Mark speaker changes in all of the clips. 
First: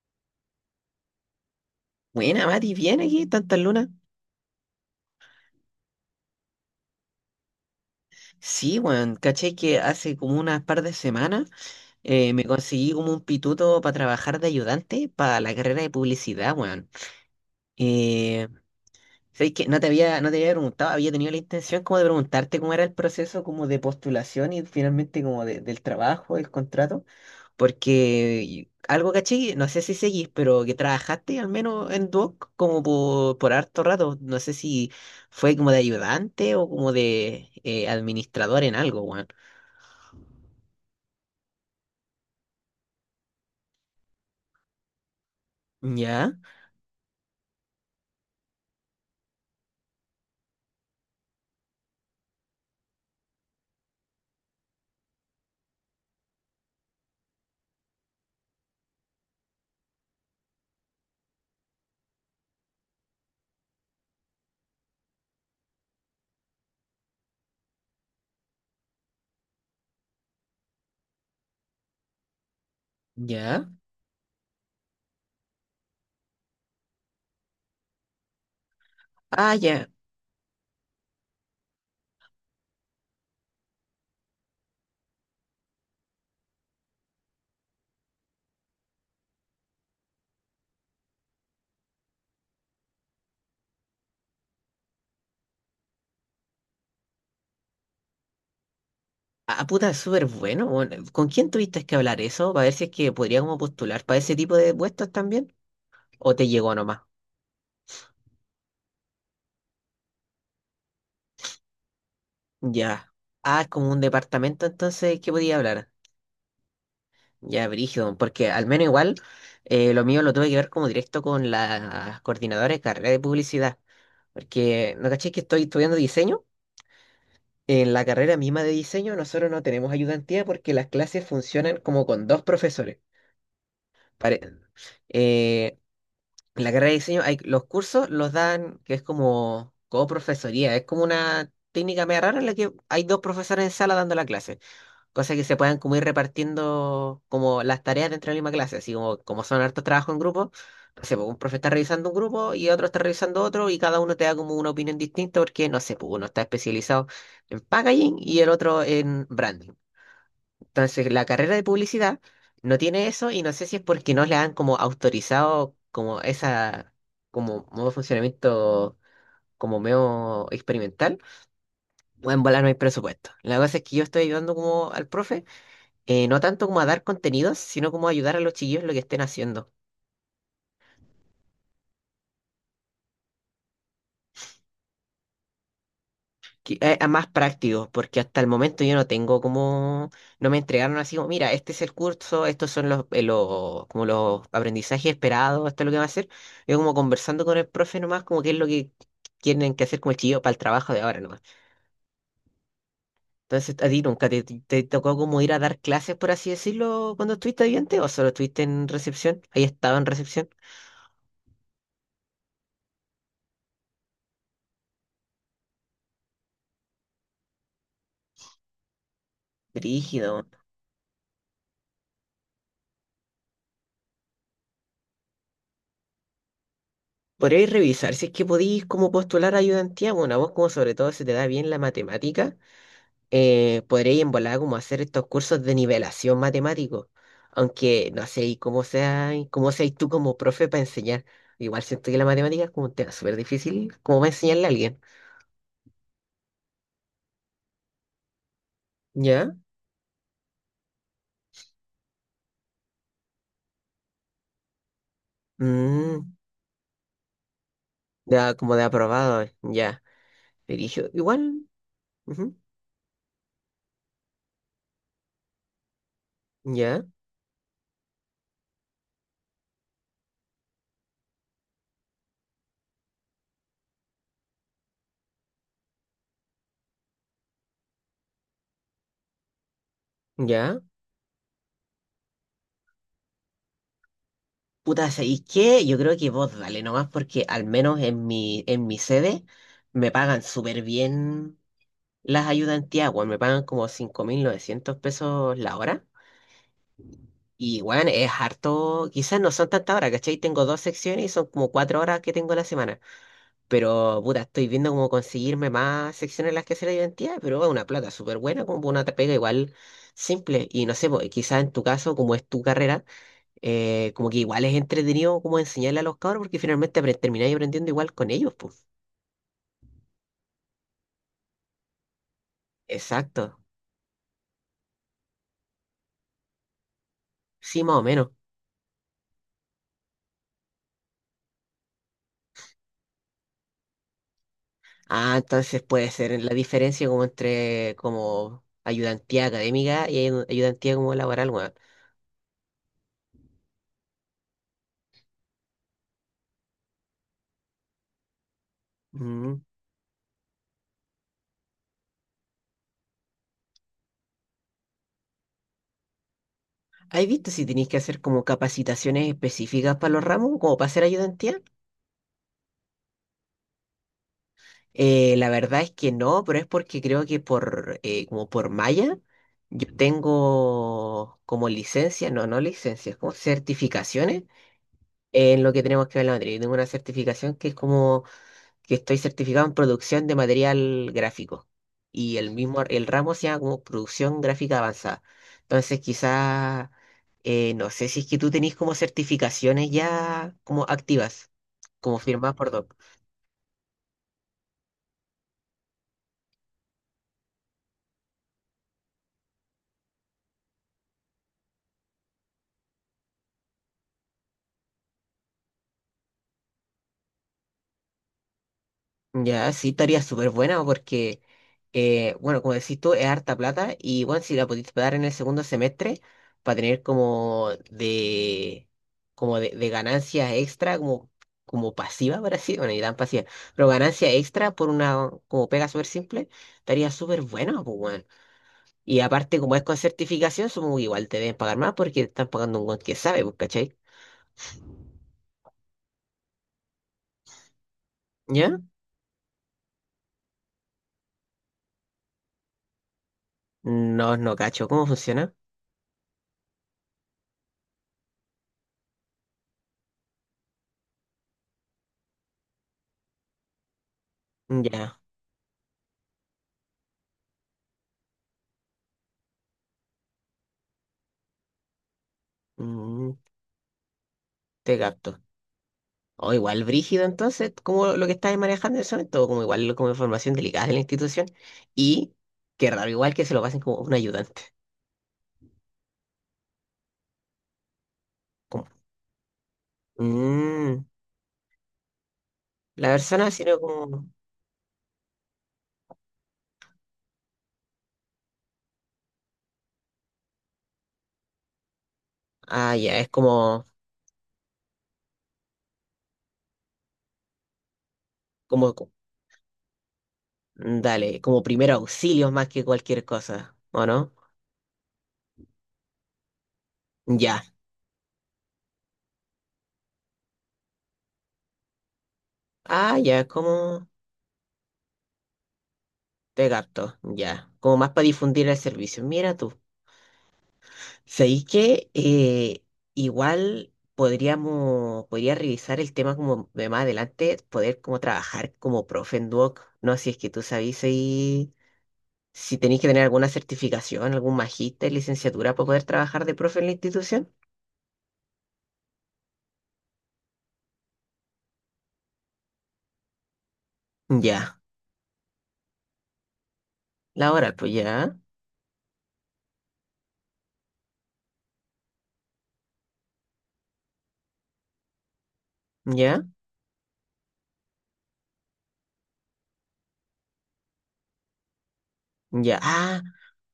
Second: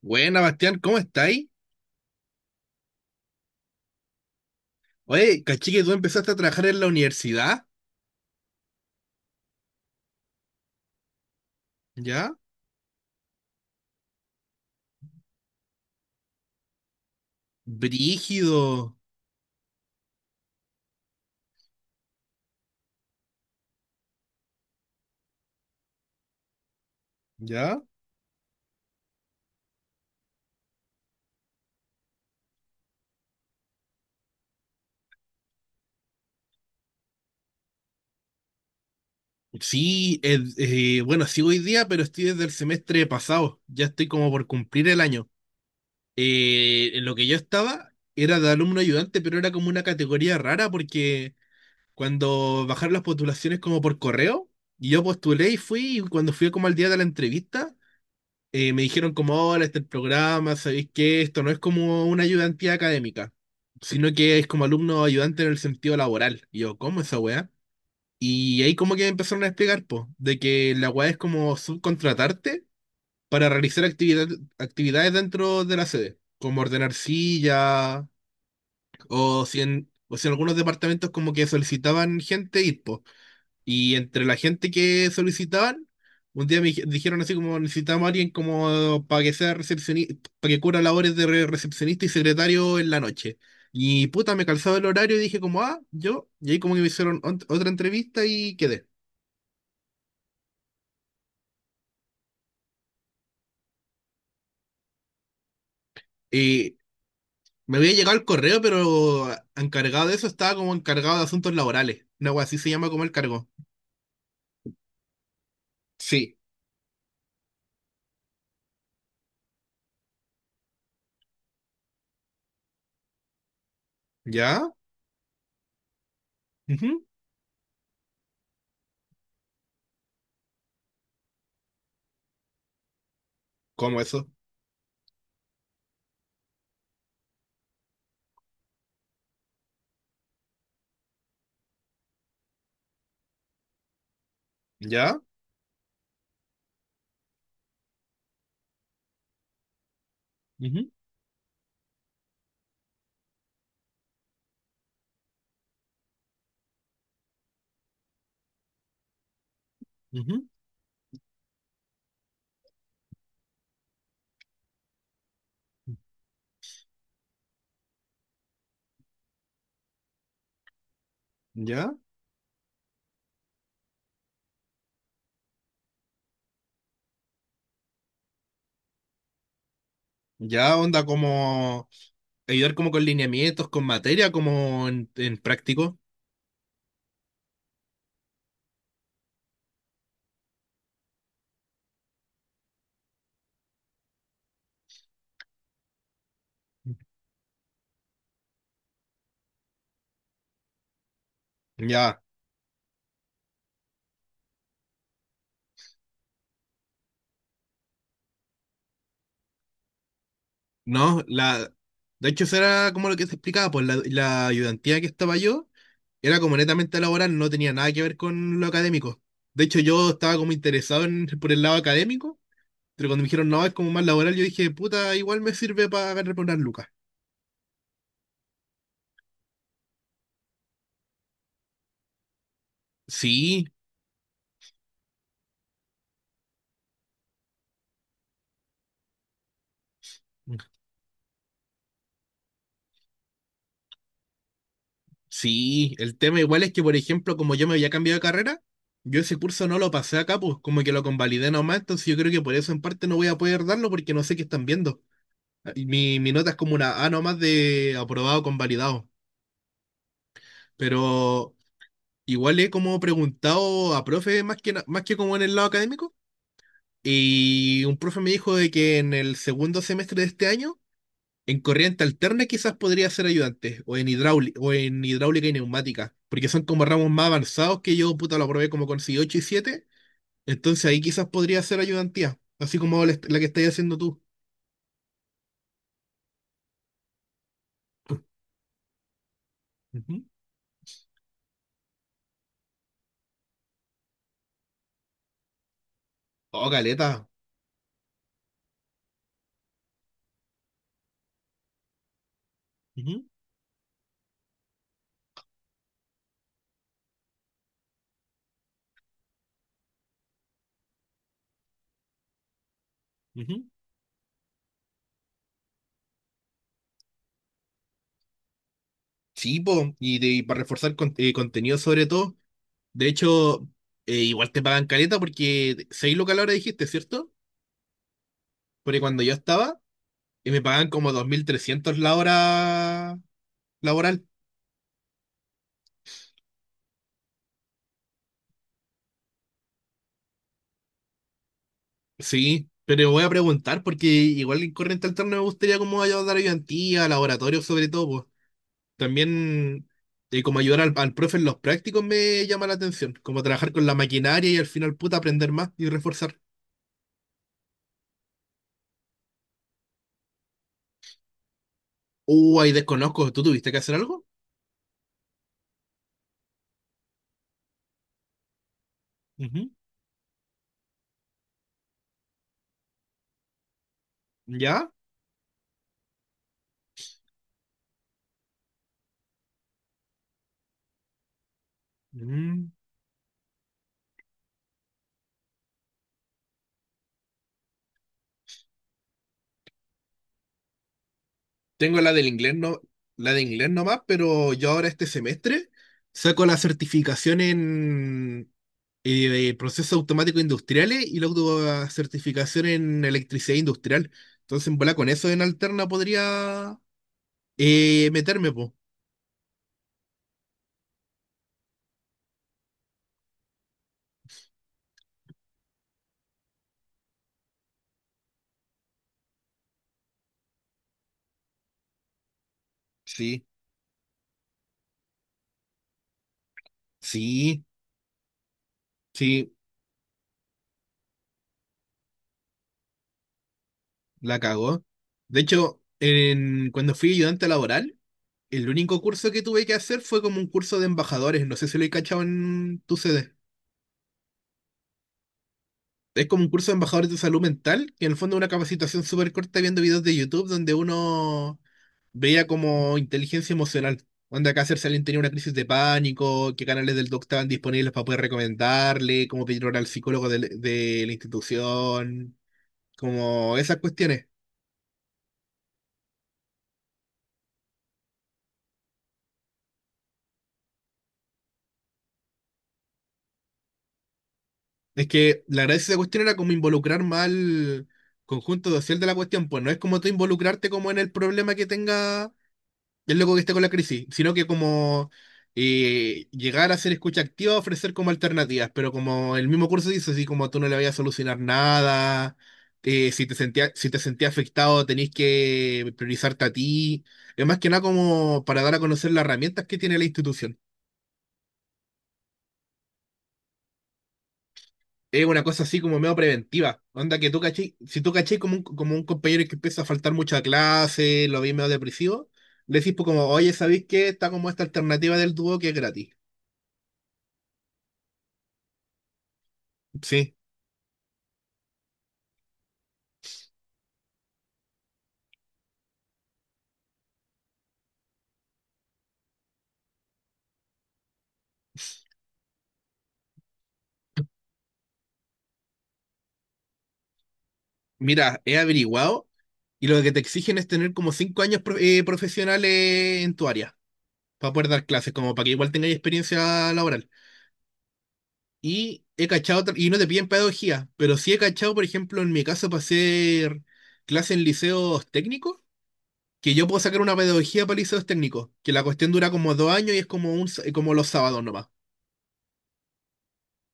Speaker 1: Buena, Bastián, ¿cómo estáis?
Speaker 2: Buena, Mati, ¿bien aquí? ¿Tantas lunas?
Speaker 1: Oye, caché que tú empezaste a trabajar en la universidad,
Speaker 2: Sí, weón, caché que hace como unas par de semanas
Speaker 1: ¿ya?
Speaker 2: me conseguí como un pituto para trabajar de ayudante para la carrera de publicidad, weón. Eh,
Speaker 1: Brígido,
Speaker 2: ¿Sabes qué? No te había preguntado, había tenido la intención como de preguntarte cómo era el proceso como de postulación y finalmente como del trabajo, el contrato.
Speaker 1: ¿ya?
Speaker 2: Porque algo caché, no sé si seguís, pero que trabajaste al menos en Duoc como por harto rato. No sé si fue como de ayudante o como de administrador en algo, weón.
Speaker 1: Sí, bueno, sigo hoy día, pero estoy desde el semestre pasado. Ya estoy como por cumplir el año.
Speaker 2: Ya,
Speaker 1: En lo que yo estaba era de alumno ayudante, pero era como una categoría rara porque cuando bajaron las postulaciones como por correo, y yo postulé y fui, y cuando fui como al día de la entrevista, me dijeron como, ahora este es el programa, sabéis que esto no es como una ayudantía académica, sino que es como alumno ayudante en el sentido laboral. Y yo, ¿cómo esa weá? Y ahí como que me empezaron a explicar, po, de que la weá es como subcontratarte para
Speaker 2: ya.
Speaker 1: realizar actividades dentro de la sede, como ordenar sillas, o
Speaker 2: Ah,
Speaker 1: si
Speaker 2: ya.
Speaker 1: en, o si en algunos departamentos como que solicitaban gente ir, po. Y entre la gente que solicitaban, un día me dijeron así como necesitamos a alguien como para que sea recepcionista, para que cubra labores de recepcionista y secretario en la noche. Y puta, me calzaba el horario y dije como, ah, yo, y ahí como que me hicieron otra entrevista y quedé.
Speaker 2: Ah, puta, es súper bueno, weón. ¿Con quién tuviste que hablar eso? Para ver si es que podría como postular para ese tipo de puestos también. ¿O te llegó
Speaker 1: Y
Speaker 2: nomás?
Speaker 1: me había llegado el correo, pero encargado de eso estaba como encargado de asuntos laborales. Una wea así se llama como el
Speaker 2: Ya.
Speaker 1: cargo.
Speaker 2: Ah, es como un departamento entonces que podía hablar.
Speaker 1: Sí.
Speaker 2: Ya, brígido, porque al menos igual lo mío lo tuve que ver como directo con la coordinadora de carrera de publicidad,
Speaker 1: ¿Ya?
Speaker 2: porque no caché que estoy estudiando diseño.
Speaker 1: Ujú.
Speaker 2: En la carrera misma de diseño nosotros no tenemos ayudantía porque las clases funcionan como con dos profesores.
Speaker 1: ¿Cómo eso?
Speaker 2: Pare- eh, en la carrera de diseño hay, los cursos los dan, que es como coprofesoría, es como una técnica media rara en la que hay dos profesores en sala dando la clase.
Speaker 1: ¿Ya?
Speaker 2: Cosa que se puedan como ir repartiendo como las tareas dentro de la misma clase, así como, como son hartos trabajos en grupo,
Speaker 1: Ujú,
Speaker 2: no sé, pues, un profe está revisando un grupo y otro está revisando otro y cada uno te da como una opinión distinta porque, no sé, pues uno está especializado en packaging y el otro en branding.
Speaker 1: ujú.
Speaker 2: Entonces, la carrera de publicidad no tiene eso y no sé si es porque no le han como autorizado como esa, como modo de funcionamiento como medio experimental,
Speaker 1: ¿Ya?
Speaker 2: o en volar no hay presupuesto. La cosa es que yo estoy ayudando como al profe no tanto como a dar contenidos, sino como ayudar a los chiquillos en lo que estén haciendo.
Speaker 1: Ya onda como ayudar como con lineamientos, con materia, como en práctico.
Speaker 2: Que, a más práctico porque hasta el momento yo no tengo como, no me entregaron así como, mira, este es el curso, estos son los como los aprendizajes esperados, esto es lo que va a hacer. Yo como conversando con el profe nomás, como qué es lo que tienen que hacer como el chiquillo para el trabajo de ahora nomás.
Speaker 1: Ya,
Speaker 2: Entonces, ¿a ti nunca te, te tocó como ir a dar clases, por así decirlo, cuando estuviste estudiante o solo estuviste en recepción? ¿Ahí estaba en recepción?
Speaker 1: no, la de hecho eso era como lo que te explicaba, pues la ayudantía que estaba yo era como netamente laboral, no tenía nada que ver con lo académico. De hecho yo estaba
Speaker 2: Brígido.
Speaker 1: como interesado por el lado académico, pero cuando me dijeron no, es como más laboral, yo dije, puta, igual me sirve para agarrar por unas lucas.
Speaker 2: Podríais revisar si es que podéis como postular ayudantía, bueno, a vos como sobre todo se te da bien la matemática,
Speaker 1: Sí,
Speaker 2: podríais en volada como hacer estos cursos de nivelación matemático, aunque no sé y cómo sea, y cómo seas tú como profe para enseñar. Igual siento que la matemática es como un tema súper difícil, como para enseñarle a alguien,
Speaker 1: sí, el tema igual es que, por ejemplo, como yo me había cambiado de carrera, yo ese
Speaker 2: ¿ya?
Speaker 1: curso no lo pasé acá, pues como que lo convalidé nomás, entonces yo creo que por eso en parte no voy a poder darlo porque no sé qué están viendo. Ah, y mi
Speaker 2: Mm,
Speaker 1: nota es como una A nomás de aprobado
Speaker 2: ya, como de
Speaker 1: convalidado,
Speaker 2: aprobado, ya. Dirijo,
Speaker 1: pero
Speaker 2: igual, ujú,
Speaker 1: igual he como preguntado a profe más que como en el lado académico
Speaker 2: ya,
Speaker 1: y un profe me dijo de que en el segundo semestre de este año en corriente alterna quizás podría ser ayudante, o en hidráulica y neumática, porque son como ramos más avanzados que yo, puta, lo probé como con 8 y 7,
Speaker 2: ya.
Speaker 1: entonces ahí quizás podría ser ayudantía, así como la, la que estás haciendo tú.
Speaker 2: Puta, ¿sabéis qué? Yo creo que vos dale nomás porque al menos en en mi sede me
Speaker 1: Ujú.
Speaker 2: pagan súper bien las ayudantías, weón. Me pagan como $5.900 la hora.
Speaker 1: Oh, caleta.
Speaker 2: Y bueno es harto, quizás no son tantas horas, ¿cachai? Tengo dos secciones y son como 4 horas que tengo a la semana.
Speaker 1: Ujú,
Speaker 2: Pero puta, estoy viendo cómo conseguirme más secciones en las que hacer ayudantía, pero es una plata súper buena, como una pega igual simple. Y no sé, pues, quizás en tu caso, como es tu carrera
Speaker 1: ujú.
Speaker 2: como que igual es entretenido como enseñarle a los cabros porque finalmente apre- termináis aprendiendo igual con ellos, pues.
Speaker 1: Sí, po, y, y para reforzar contenido sobre todo, de
Speaker 2: Exacto.
Speaker 1: hecho, igual te pagan caleta porque 6 lucas la hora dijiste, ¿cierto?
Speaker 2: Sí, más o menos.
Speaker 1: Porque cuando yo estaba, me pagan como 2.300 la hora laboral.
Speaker 2: Ah, entonces puede ser en la diferencia como entre como ayudantía académica y ayudantía como laboral, weón.
Speaker 1: Sí, pero voy a preguntar porque igual en corriente alterna me gustaría como ayudar a ayudantía, laboratorio sobre todo, pues.
Speaker 2: Mm.
Speaker 1: También como ayudar al profe en los prácticos me llama la atención, como trabajar con la maquinaria y al final puta aprender más y reforzar.
Speaker 2: ¿Has visto si tenéis que hacer como capacitaciones específicas para los ramos, como para hacer ayudantía?
Speaker 1: Ahí desconozco, ¿tú tuviste que hacer algo?
Speaker 2: La verdad es que no, pero es porque creo que por como por malla
Speaker 1: Ujú.
Speaker 2: yo tengo como licencia, no, no licencias, como certificaciones
Speaker 1: ¿Ya?
Speaker 2: en lo que tenemos que ver la materia. Yo tengo una certificación que es como que estoy certificado en producción de material gráfico. Y el
Speaker 1: Mm.
Speaker 2: mismo, el ramo se llama como producción gráfica avanzada. Entonces, quizás, no sé si es que tú tenés como certificaciones ya como activas,
Speaker 1: Tengo la
Speaker 2: como
Speaker 1: del inglés
Speaker 2: firmadas por
Speaker 1: no,
Speaker 2: dos.
Speaker 1: la de inglés nomás, pero yo ahora este semestre saco la certificación en procesos automáticos industriales y la autocertificación en electricidad industrial. Entonces, en bola, con eso en alterna podría meterme, po.
Speaker 2: Ya, sí, estaría súper buena porque, bueno, como decís tú, es harta plata y, bueno, si la pudiste pagar en el segundo semestre para tener como de ganancias extra, como, como pasiva, por así, bueno, ni tan pasiva,
Speaker 1: Sí,
Speaker 2: pero ganancia extra por una, como pega súper simple, estaría súper
Speaker 1: sí,
Speaker 2: buena, pues, bueno. Y
Speaker 1: sí,
Speaker 2: aparte, como es con certificación, supongo que igual te deben pagar más porque te están pagando un buen que sabe, pues, ¿cachai?
Speaker 1: la cagó. De hecho, cuando fui ayudante laboral, el
Speaker 2: ¿Ya?
Speaker 1: único curso que tuve que hacer fue como un curso de embajadores. No sé si lo he cachado en tu CD.
Speaker 2: No, no cacho, ¿cómo funciona?
Speaker 1: Es como un curso de embajadores de salud mental, que en el fondo es una capacitación súper corta viendo videos de YouTube donde uno veía como inteligencia emocional. Onda, acá hacerse alguien
Speaker 2: Ya,
Speaker 1: tenía una crisis de pánico, qué canales del doc estaban disponibles para poder recomendarle, cómo pedir hora al psicólogo de la institución,
Speaker 2: mm,
Speaker 1: como esas cuestiones.
Speaker 2: te capto. O igual brígido, entonces, como lo que estáis manejando en ese momento, como igual como información delicada de la institución. Y qué raro, igual que se lo pasen como un ayudante.
Speaker 1: Es que la gracia de esa cuestión era como involucrar más al conjunto
Speaker 2: Como,
Speaker 1: social de la cuestión, pues no es como tú involucrarte como en
Speaker 2: mm,
Speaker 1: el problema que tenga
Speaker 2: la
Speaker 1: el loco que
Speaker 2: persona,
Speaker 1: esté con la
Speaker 2: sino
Speaker 1: crisis,
Speaker 2: como.
Speaker 1: sino que como llegar a ser escucha activa, ofrecer como alternativas, pero como el mismo curso dice, así como tú no le vayas a solucionar nada,
Speaker 2: Ah, ya,
Speaker 1: si
Speaker 2: es
Speaker 1: te sentías,
Speaker 2: como,
Speaker 1: si te sentías afectado tenés que priorizarte a ti, es más que nada como para dar a
Speaker 2: como. co-
Speaker 1: conocer las herramientas que tiene la institución.
Speaker 2: Dale, como primer auxilio más que cualquier cosa, ¿o no?
Speaker 1: Es una cosa así como medio preventiva. Onda que tú
Speaker 2: Ya.
Speaker 1: cachai, si tú cachai como un compañero que empieza a faltar mucha clase, lo vi medio depresivo, le decís pues
Speaker 2: Ah,
Speaker 1: como,
Speaker 2: ya, es
Speaker 1: oye, ¿sabéis qué?
Speaker 2: como.
Speaker 1: Está como esta alternativa del dúo que es gratis.
Speaker 2: Te capto, ya. Como más para difundir el servicio. Mira tú.
Speaker 1: Sí.
Speaker 2: ¿Sabéis que igual podríamos, podría revisar el tema como de más adelante, poder como trabajar como profe en Duoc? No, si es que tú sabéis si tenéis que tener alguna certificación, algún magíster, licenciatura para poder trabajar de profe en la institución.
Speaker 1: Mira, he averiguado y lo que te exigen es tener como 5 años profesionales en tu área para poder
Speaker 2: Ya,
Speaker 1: dar clases, como para que igual tengáis experiencia laboral.
Speaker 2: la hora, pues ya,
Speaker 1: Y he cachado, y no te piden pedagogía, pero sí he cachado, por ejemplo, en mi caso para hacer clases en liceos técnicos,
Speaker 2: ya,
Speaker 1: que yo puedo sacar una pedagogía para liceos técnicos, que la cuestión dura como 2 años y es como, como los sábados nomás.
Speaker 2: ya. Ah,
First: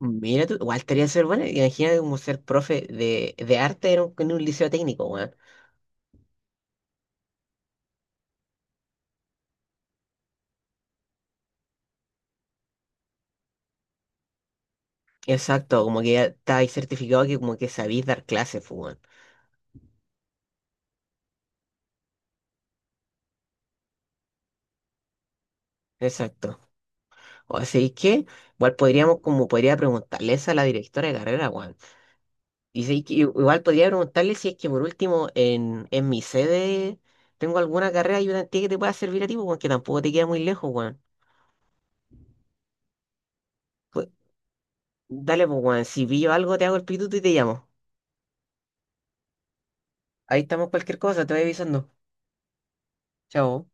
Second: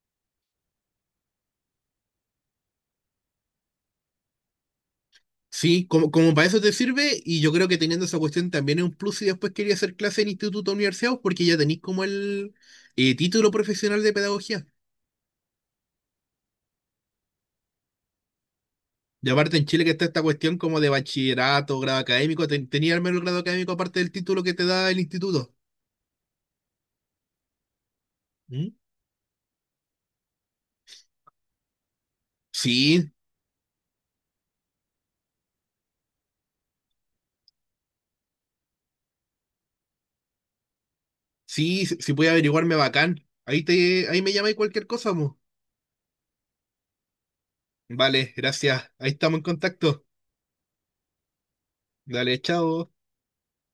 Speaker 2: mira tú, igual estaría ser bueno, imagina como ser profe de arte en un liceo técnico, weón.
Speaker 1: Sí, como para eso te sirve, y yo creo que teniendo esa cuestión también es un plus si después quería hacer clase en instituto o universidad, porque ya tenéis como el título profesional de pedagogía.
Speaker 2: Exacto, como que ya estáis certificado que como que sabéis dar clases, pues, weón.
Speaker 1: Y aparte en Chile que está esta cuestión como de bachillerato, grado académico, tenía al menos el grado académico aparte del título que te da el instituto.
Speaker 2: Exacto. O sea, que
Speaker 1: ¿Mm?
Speaker 2: igual podríamos, como podría preguntarles a la directora de carrera, Juan. Y sí
Speaker 1: Sí,
Speaker 2: que igual podría preguntarle si es que por último en, mi sede tengo alguna carrera ayudantía que te pueda servir a ti, Juan, que tampoco te queda muy lejos, Juan.
Speaker 1: sí, si, si puede averiguarme bacán.
Speaker 2: Pues,
Speaker 1: Ahí me llamáis cualquier cosa, mo.
Speaker 2: dale, pues, Juan, si pillo algo te hago el pituto y te llamo.
Speaker 1: Vale, gracias. Ahí estamos en contacto.
Speaker 2: Ahí estamos cualquier cosa, te voy avisando.
Speaker 1: Dale, chao.
Speaker 2: Chao.